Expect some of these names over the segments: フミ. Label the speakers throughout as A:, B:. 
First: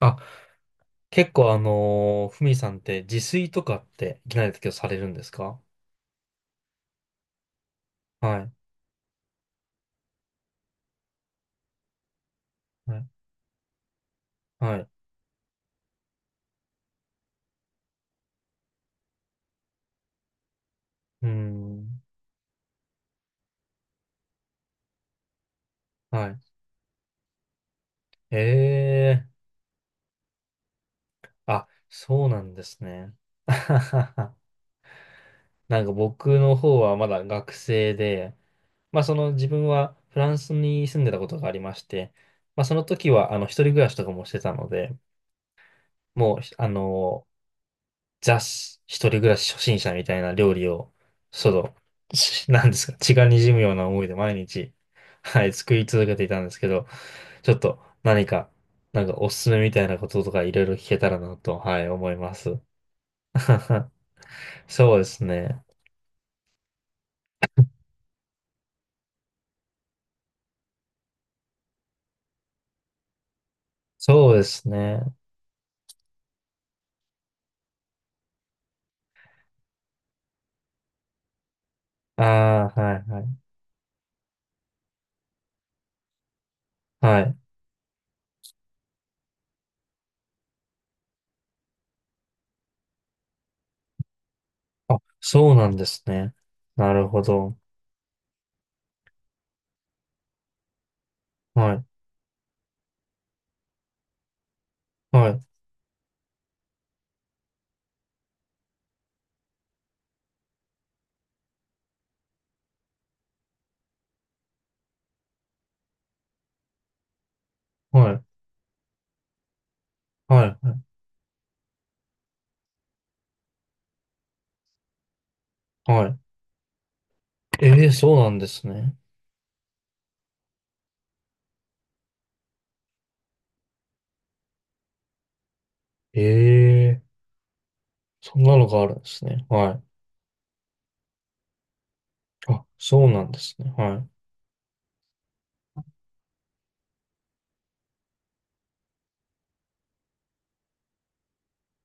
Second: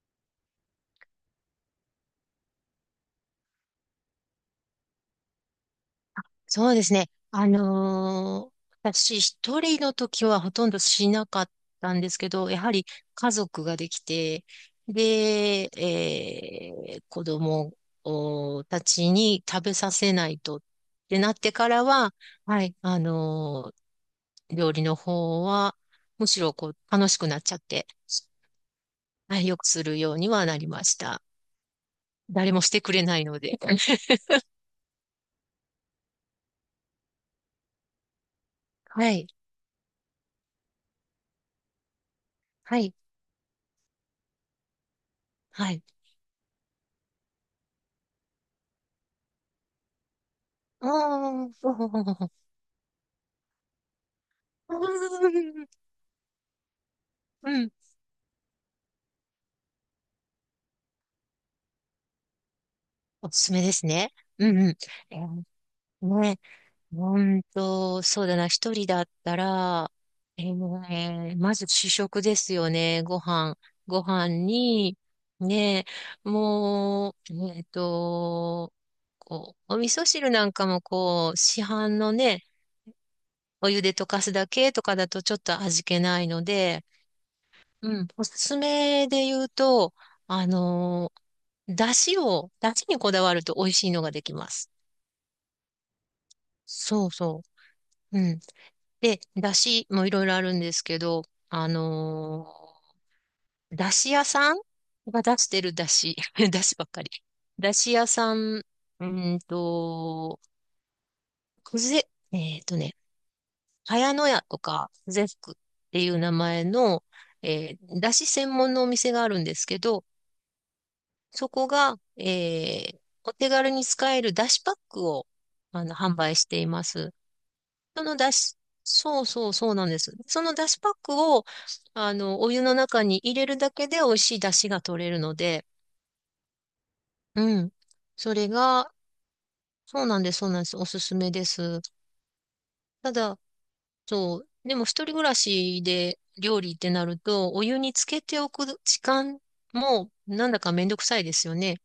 A: あ、結構ふみさんって自炊とかっていきなりだけどされるんですか？
B: そうですね。
A: はい。
B: 私一人の時はほとんどしなかったんですけど、やはり
A: はい。
B: 家族ができて、
A: はい。
B: で、子供おたちに食べさせないとって
A: うー
B: なってから
A: ん。
B: は、はい、料理の方は、む
A: はい。
B: しろこう楽しくなっちゃって、
A: ええ
B: は
A: ー。
B: い、よくするようにはなりました。
A: あ、そうな
B: 誰
A: ん
B: も
A: で
B: して
A: す
B: くれ
A: ね。
B: ないの
A: あ
B: で。
A: は はは。なんか僕の方はまだ学生で、まあ
B: は
A: そ
B: い、
A: の自分はフランスに住んでたことがありまして、まあそ
B: は
A: の
B: い、
A: 時は一人暮らしとかもしてたので、
B: はい。
A: もうー一人暮らし初心者みたいな料理を、
B: あ
A: そ
B: あ、
A: の、なんですか、血が滲むような思いで毎日、はい、作り続けていたんですけど、ち
B: う
A: ょっ
B: ん。
A: と何か、なんかおすすめみたいなこととかいろいろ聞けたらなと、はい、思います。
B: おすすめです ね。うんうん。
A: そうで
B: え
A: すね。
B: ーね、ほんと、そうだな、一人だったら、ねまず主食ですよね、ご飯。ご飯
A: そうです
B: に、
A: ね。
B: ね、もう、こう、お味噌汁なんかもこう、市販の
A: あ
B: ね、
A: あ、はい、はい。
B: お湯で溶かすだけとかだとちょっと味気ないので、
A: はい。
B: うん、おすすめで言うと、あのだしにこだわると美味しいのができます。
A: あ、そうなんですね。な
B: そ
A: る
B: う
A: ほ
B: そ
A: ど。
B: う。うん。で、だしもいろいろあるんですけど、あ
A: はい、
B: のだし屋さんが
A: は
B: 出
A: い、
B: してるだし、だしばっかり。だし屋さん、ーんと、くぜ、えっとね、茅野屋とか、くぜふっていう名前の、
A: は
B: だ
A: い、
B: し専門のお店があるんですけど、
A: はい、は
B: そこが、お手軽に使えるだしパックを、
A: い。は
B: 販
A: い。
B: 売しています。
A: ええー、
B: そ
A: そ
B: の
A: うな
B: だ
A: んで
B: し、
A: すね。
B: そうそうそうなんです。そのだしパックを、お湯の中に入れるだけで美味しいだしが取れるので、
A: ええ。
B: うん。そ
A: そん
B: れ
A: なのがあ
B: が、
A: るんですね。は
B: そうなんです、そうなんです。おすすめです。
A: い。あ、そう
B: た
A: なんで
B: だ、
A: すね。はい。
B: そう、でも一人暮らしで料理ってなると、お湯につけておく時間も、なんだかめんどくさいですよね。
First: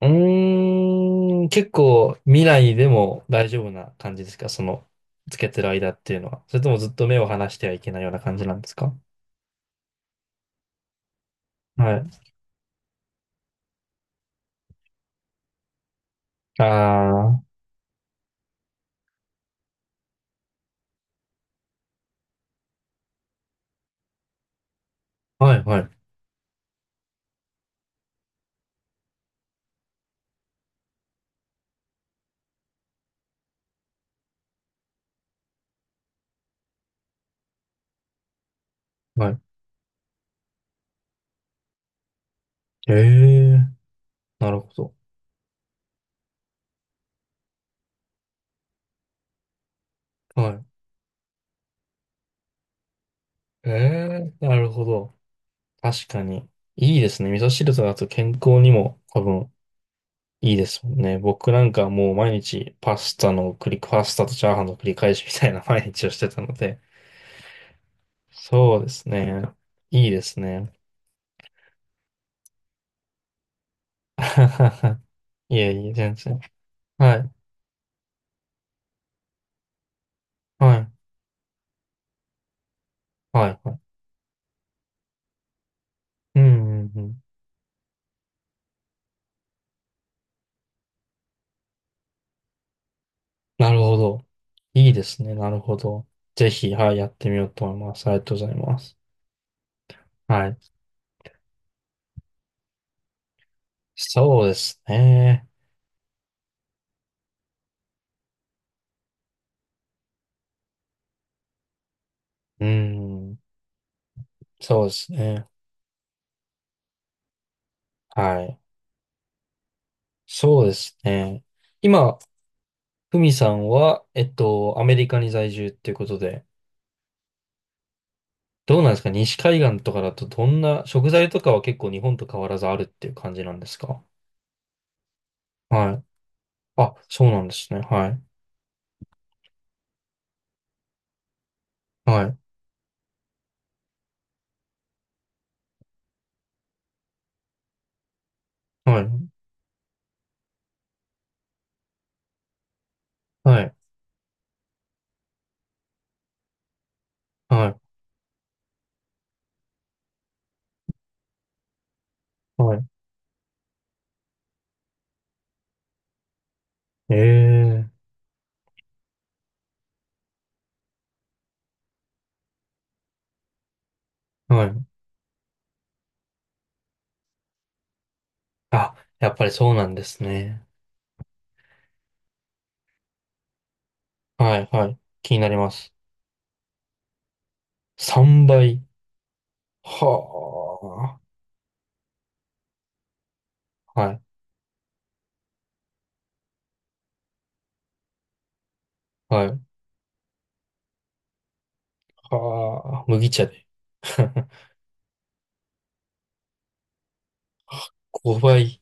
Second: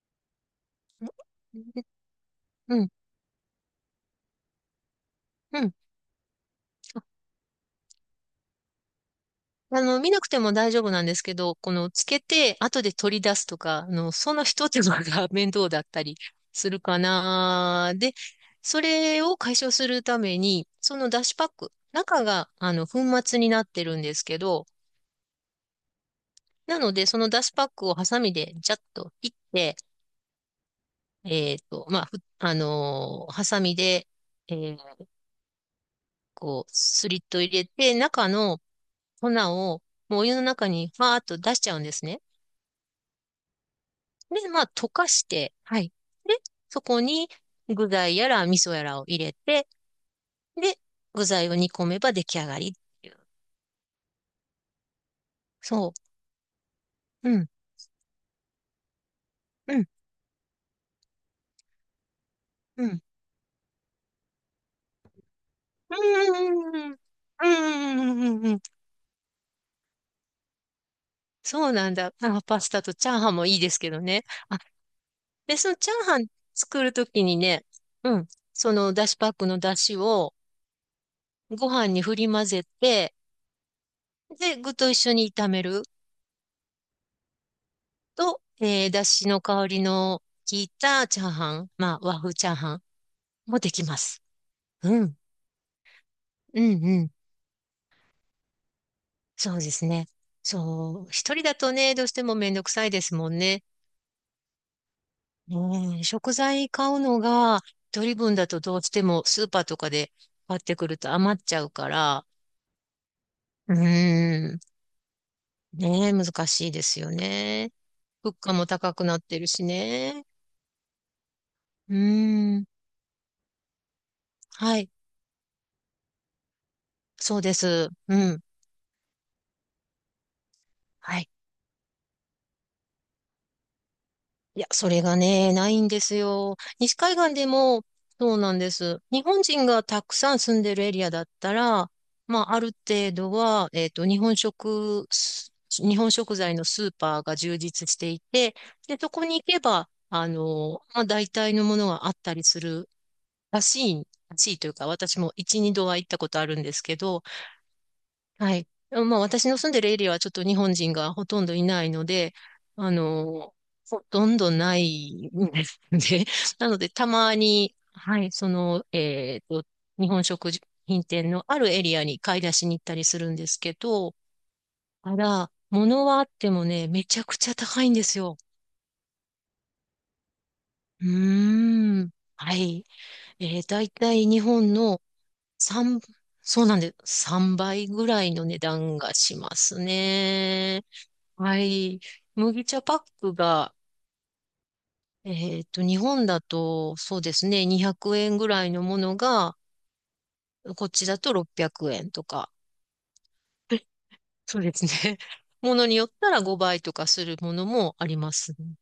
A: うーん、結構未来
B: う
A: で
B: ん、
A: も大丈夫な感じですか、その、つけ
B: う
A: てる
B: ん。
A: 間っていうのは？それともずっと目を離してはいけないような感じなんですか？
B: 見なくても大丈夫なんですけど、この、
A: は
B: つ
A: い。
B: けて、後で取り出すとか、その一手間が 面倒だったり
A: あ
B: するか
A: あ、
B: な。で、それを解消するために、そのだしパック、中が、粉末になってるんですけど、
A: はい、はい、
B: なので、そのだしパックをハサミで、ジャッと切って、まあ、ふあのーハサミで、えーこう、スリット入れて、中の粉
A: は
B: を、
A: い。
B: もうお湯の中に、ファーっと出しちゃうんですね。
A: ええ、
B: で、
A: なる
B: ま
A: ほ
B: あ、溶
A: ど。
B: かして、はい。で、そこに具材やら味噌やらを入れて、
A: は
B: で、具材を煮込めば出来上がりっていう。
A: い。ええ、なるほど。
B: そ
A: 確かに。いいです
B: う。
A: ね。
B: う
A: 味
B: ん、
A: 噌汁とだと健康にも多分
B: うん、
A: いいですもんね。僕なんかもう毎日
B: う
A: パ
B: ん。
A: スタの繰り、パスタとチャーハンの繰り返しみたいな 毎
B: う
A: 日をしてたので、
B: ーん、うーん、うーん、うーん。
A: そうですね。いいですね。
B: そうなんだ。あ、パスタとチャーハンもいいですけどね。あ、で、
A: い
B: そ
A: え
B: の
A: い
B: チ
A: え、
B: ャー
A: 全
B: ハン
A: 然。
B: 作ると
A: は
B: き
A: い、
B: にね、うん、そのだしパックのだしを
A: はい、
B: ご飯に振り混ぜて、
A: はい、はい。
B: で、具と一緒に炒める。
A: うん、うん、うん。
B: と、だしの香りの効いたチャーハン、まあ、和風チャーハンもで
A: なる
B: き
A: ほ
B: ます。
A: ど。いい
B: う
A: で
B: ん、
A: すね。なるほど。ぜ
B: うん、
A: ひ、はい、
B: う
A: や
B: ん。
A: ってみようと思います。ありがとうございます。
B: そうですね。
A: はい。
B: そう、一人だとね、どうしてもめんどくさいですもんね。
A: そうですね。
B: うん、食材買うのが、一人分だとどうしてもスーパーとかで買ってくると余っちゃうから、
A: うん。
B: うん、
A: そうですね。
B: ねえ、難しいですよね。物
A: は
B: 価
A: い。
B: も高くなってるしね。
A: そうですね。
B: う
A: 今、
B: ん、
A: ふみさんは、
B: は
A: ア
B: い、
A: メリカに在住っていうことで、
B: そうです。うん、
A: どうなんですか？西海岸とかだとどんな、食
B: は
A: 材
B: い。
A: とかは結構日本と変わらずあるっていう感じなんですか？
B: いや、それがね、ないん
A: は
B: で
A: い。
B: すよ。
A: あ、
B: 西海
A: そう
B: 岸
A: な
B: で
A: んですね。
B: も、
A: はい。
B: そうなんです。日本人がたくさん住んでるエリアだったら、
A: はい。
B: まあ、ある程度は、日本食材のスーパーが充実していて、で、
A: は
B: そこ
A: い。
B: に行けば、まあ、大体のものがあったりする
A: は
B: ら
A: い。
B: しい、らしいというか、私も一、二度は行ったことあるんですけど、
A: はい。
B: はい。まあ、私の住んでるエリアはちょっと日本人がほとんどいないので、
A: はい。
B: あの、ほとんどないんですね。なので、たまに、
A: ええ。
B: はい、日本食品店のあるエリアに買い出しに行ったりするんですけど、
A: はい。
B: ただ、物はあってもね、めちゃくちゃ高いんですよ。
A: あ、やっぱりそうなんですね。
B: うーん。はい。だいたい日
A: はい。
B: 本
A: はい。
B: の
A: 気になります。
B: 3、そうなんです。3倍ぐらいの
A: 3
B: 値
A: 倍。
B: 段がしますね。
A: は
B: はい。麦茶パックが、
A: あ。はい。
B: 日本だと、そうですね、200円ぐらいのもの
A: は
B: が、
A: い。
B: こっちだと600円とか。
A: はあ。麦茶で。
B: そうですね。ものによったら5倍とかするものもあります
A: 5
B: ね。
A: 倍。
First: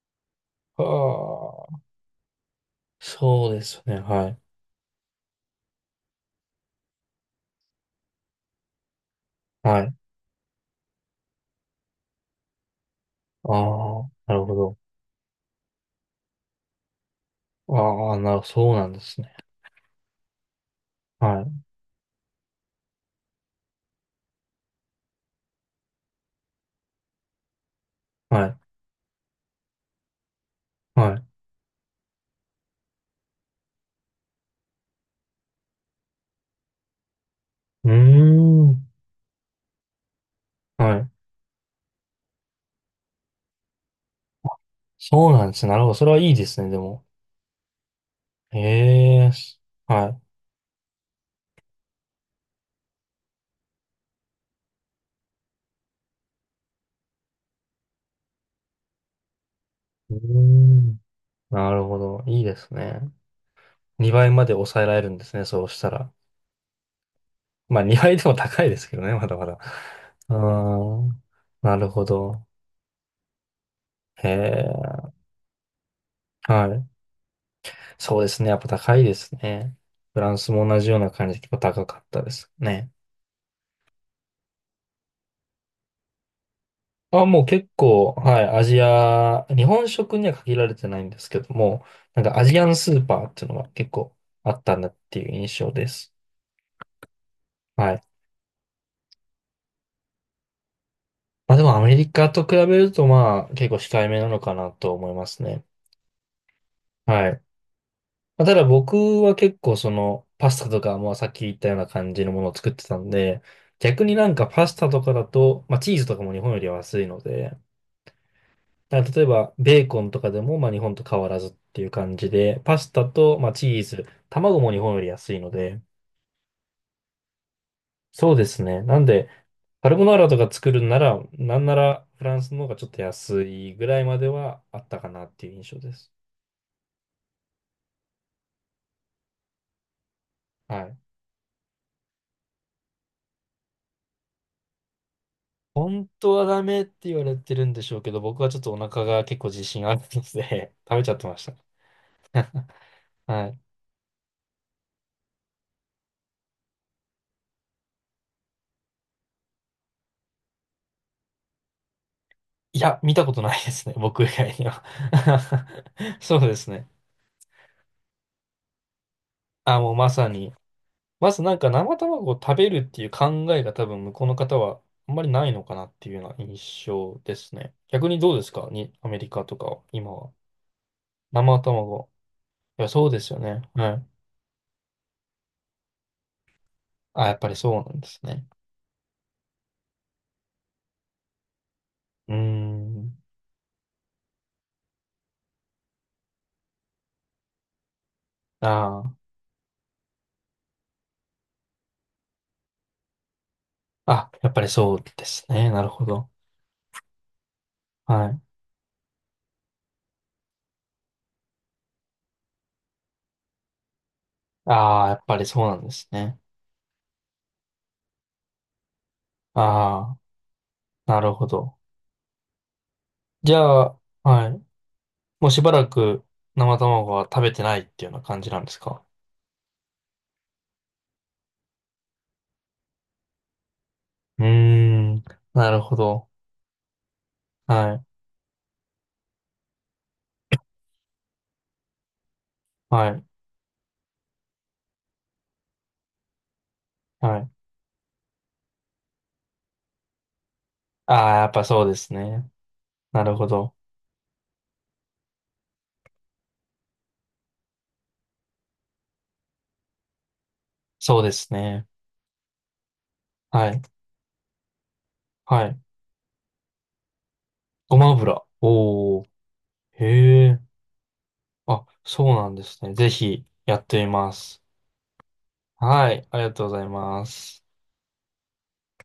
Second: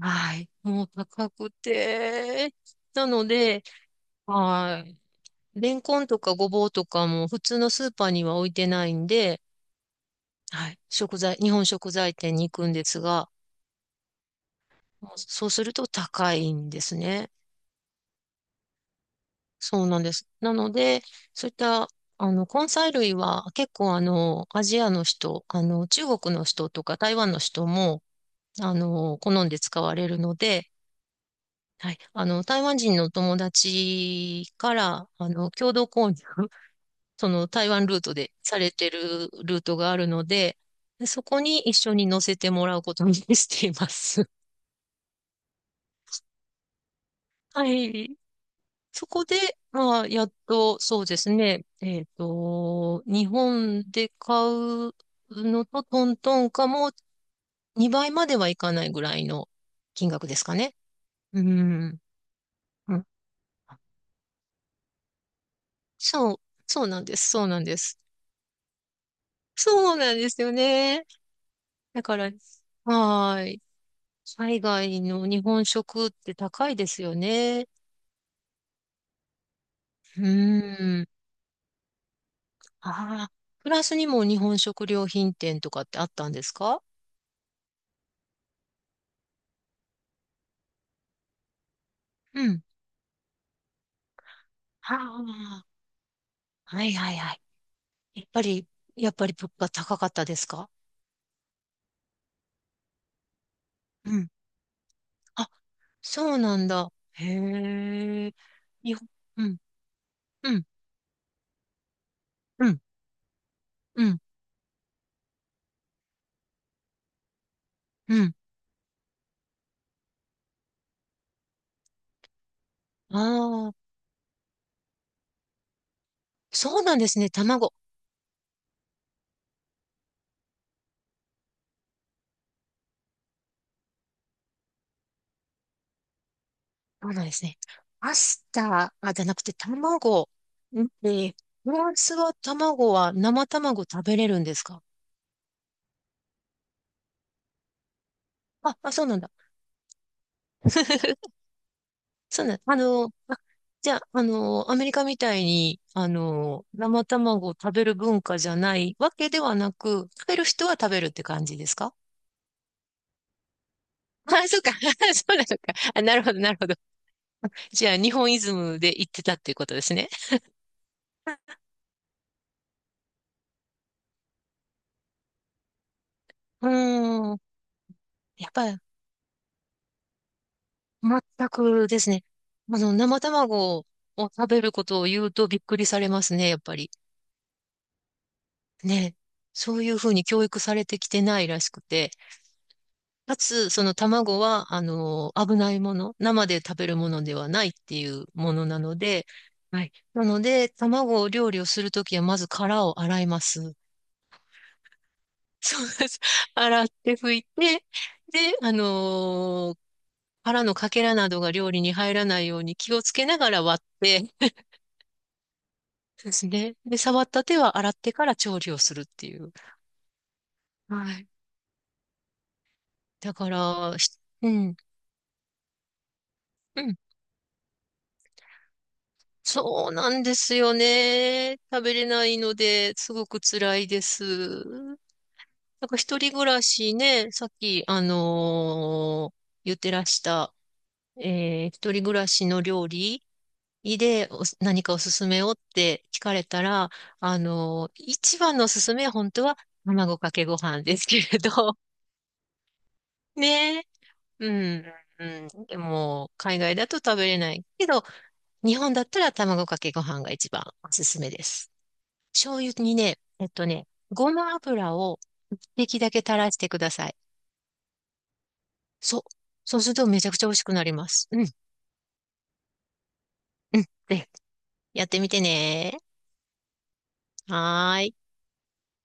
B: はい。
A: は
B: もう高く
A: あ。
B: て。なの
A: そうで
B: で、
A: すね。はい。
B: はい。レンコンとかごぼうとかも普通のスーパーには置いてないんで、
A: はい。
B: はい。日本食材店に行くんですが、
A: ああ、なるほど。
B: そうすると高いんですね。
A: ああ、な、そうなんですね。
B: そうなんです。なので、そういっ
A: は
B: た、根菜類は結構アジアの人、中国の人とか台湾の人も、
A: い、はい、
B: 好んで使われるので、
A: はい。
B: はい、台湾人の友達から、共同購入、その台湾
A: うー
B: ルートでされ
A: ん、
B: てるルートがあるので、
A: はい。
B: そこに一緒に乗せてもらうことにしています。
A: そうなんですね。なるほど。それはいいですね、でも。
B: はい。
A: え
B: そこ
A: え、
B: で、まあ、
A: は
B: やっと、そうですね、日本で買うのとトントンかも2倍まではいかないぐらいの金
A: い。うー
B: 額ですかね。
A: ん、
B: う
A: なるほ
B: ん。
A: ど。いいです
B: う
A: ね。
B: ん
A: 2倍まで抑えられるんですね、そうしたら。
B: そう、そうなんです、そうなんで
A: まあ、
B: す。
A: 2倍でも高いですけどね、まだまだ。
B: そうなんで
A: う
B: すよ
A: ー
B: ね。
A: ん、なる
B: だ
A: ほ
B: から、
A: ど。
B: はーい。
A: へ
B: 海
A: え、
B: 外の日本食って
A: は
B: 高いで
A: い。
B: すよね。
A: そうですね。やっぱ高いですね。フ
B: う
A: ランスも同じよう
B: ん。
A: な感じで結構高かったです
B: あ
A: ね。
B: あ、フランスにも日本食料品店とかってあったんですか？
A: あ、もう結構、はい、アジア、日本食には限られてないんですけども、なんかア
B: う
A: ジ
B: ん。
A: アンスーパーっていうのが結構あったんだっ
B: は
A: ていう印
B: あ。
A: 象です。
B: はいはいはい。
A: はい。
B: やっぱり、やっぱり物価高かったですか？
A: まあでもアメリカと比べるとまあ結構控え
B: う
A: めな
B: ん。
A: のかなと思います
B: あ、
A: ね。
B: そうなんだ。
A: は
B: へ
A: い。
B: え。
A: まあ、ただ
B: 日本、
A: 僕は
B: う
A: 結
B: ん、
A: 構そのパ
B: う
A: ス
B: ん、
A: タとかもうさっき言ったような感じのものを
B: う
A: 作っ
B: ん、
A: てたんで、
B: う
A: 逆に
B: ん、
A: なんかパスタとかだと、まあチーズとかも日本よりは安いので、
B: うん。
A: だから例えば、ベーコンとかでも、まあ、日本と変わらずっていう感じで、パスタと、まあ、チ
B: あ
A: ー
B: あ、
A: ズ、卵も日本より安いので、
B: そうなんですね。卵。
A: そうですね。なんで、カルボナーラとか作るんなら、なんならフランスの方がちょっと安いぐらいまではあったかなっていう印象です。
B: そうなんですね。パスタ、あ、じゃなくて卵。
A: は
B: ん
A: い。
B: えー、フランスは卵は生卵食べれるんですか？
A: 本当はダメって言われてるんでしょうけど、僕はちょっとお
B: あ、あ、そ
A: 腹
B: うなん
A: が
B: だ。
A: 結構自信あるので 食べちゃって ました。
B: そうなん、あの、あ、
A: はい。
B: じゃあ、アメリカみたいに、生卵を食べる文化じゃないわけではなく、食べる人は食べるって感じですか？
A: いや、見たことないですね。僕以
B: あ、
A: 外
B: そう
A: に
B: か。
A: は
B: そうなのか。あ、な るほ
A: そ
B: ど、
A: う
B: な
A: で
B: るほ
A: す
B: ど。
A: ね。
B: じゃあ、日本イズムで言ってたっていうこと
A: あ、
B: で
A: も
B: す
A: う
B: ね。
A: まさに。まずなんか生卵を食べるっていう考えが多分向こうの方はあんまりないのかなっていうような
B: う
A: 印象
B: ー
A: で
B: ん。
A: すね。逆にどうで
B: や
A: す
B: っぱ
A: か
B: り、
A: に、アメリカとかは、今は。
B: 全
A: 生
B: くで
A: 卵。
B: すね。
A: いや、そう
B: 生
A: ですよね。
B: 卵を
A: はい。
B: 食べることを言うとびっくりされますね、やっぱり。
A: あ、やっぱりそうなんですね。
B: ね。そういうふうに教育されてきてないらしくて。
A: うーん。
B: かつ、その卵は、危ないもの、生で食べるものではないっていうものなの
A: ああ。
B: で、はい。なので、卵を料理をするときは、まず殻を洗います。
A: あ、やっぱりそうですね。
B: そ
A: な
B: う
A: るほ
B: です。
A: ど。
B: 洗って拭いて、
A: はい。
B: で、殻のかけらなどが料理に入らないように気をつけながら割って、
A: ああ、やっぱりそうなんです
B: そうで
A: ね。
B: すね。で、触った手は洗ってから調理をするっていう。
A: ああ、
B: は
A: な
B: い。
A: るほど。
B: だか
A: じゃ
B: ら、
A: あ、は
B: う
A: い。
B: ん。
A: もうしばらく生
B: うん
A: 卵は食べてないっていうような感じなんですか？
B: そうなんですよね。食べれないので、すごく辛いで
A: うー
B: す。
A: ん。なる
B: なん
A: ほ
B: か一
A: ど。
B: 人暮らしね、さっき、
A: はい、
B: 言ってらした、一人暮らしの料
A: はい、
B: 理で何かおすすめをって聞かれたら、
A: はい。
B: 一番のおすすめは本当は卵かけご飯ですけ
A: あ
B: れ
A: あ、やっぱ
B: ど、
A: そうですね。な るほど。
B: ね。うん。うん、でも、海外だと食べれないけど、日本だったら卵かけご飯が一番おすす
A: そう
B: め
A: で
B: で
A: す
B: す。
A: ね。
B: 醤油にね、
A: はい、
B: ごま油を
A: は
B: 一
A: い。
B: 滴だけ垂らしてください。
A: ごま油。お
B: そう。
A: お。
B: そうするとめちゃくち
A: へ
B: ゃ美味
A: え。
B: しくなります。うん、
A: あ、そうなんですね。ぜひや
B: うん。
A: ってみ
B: で、
A: ます。
B: やってみてね。
A: はい、ありがとうございます。
B: はーい。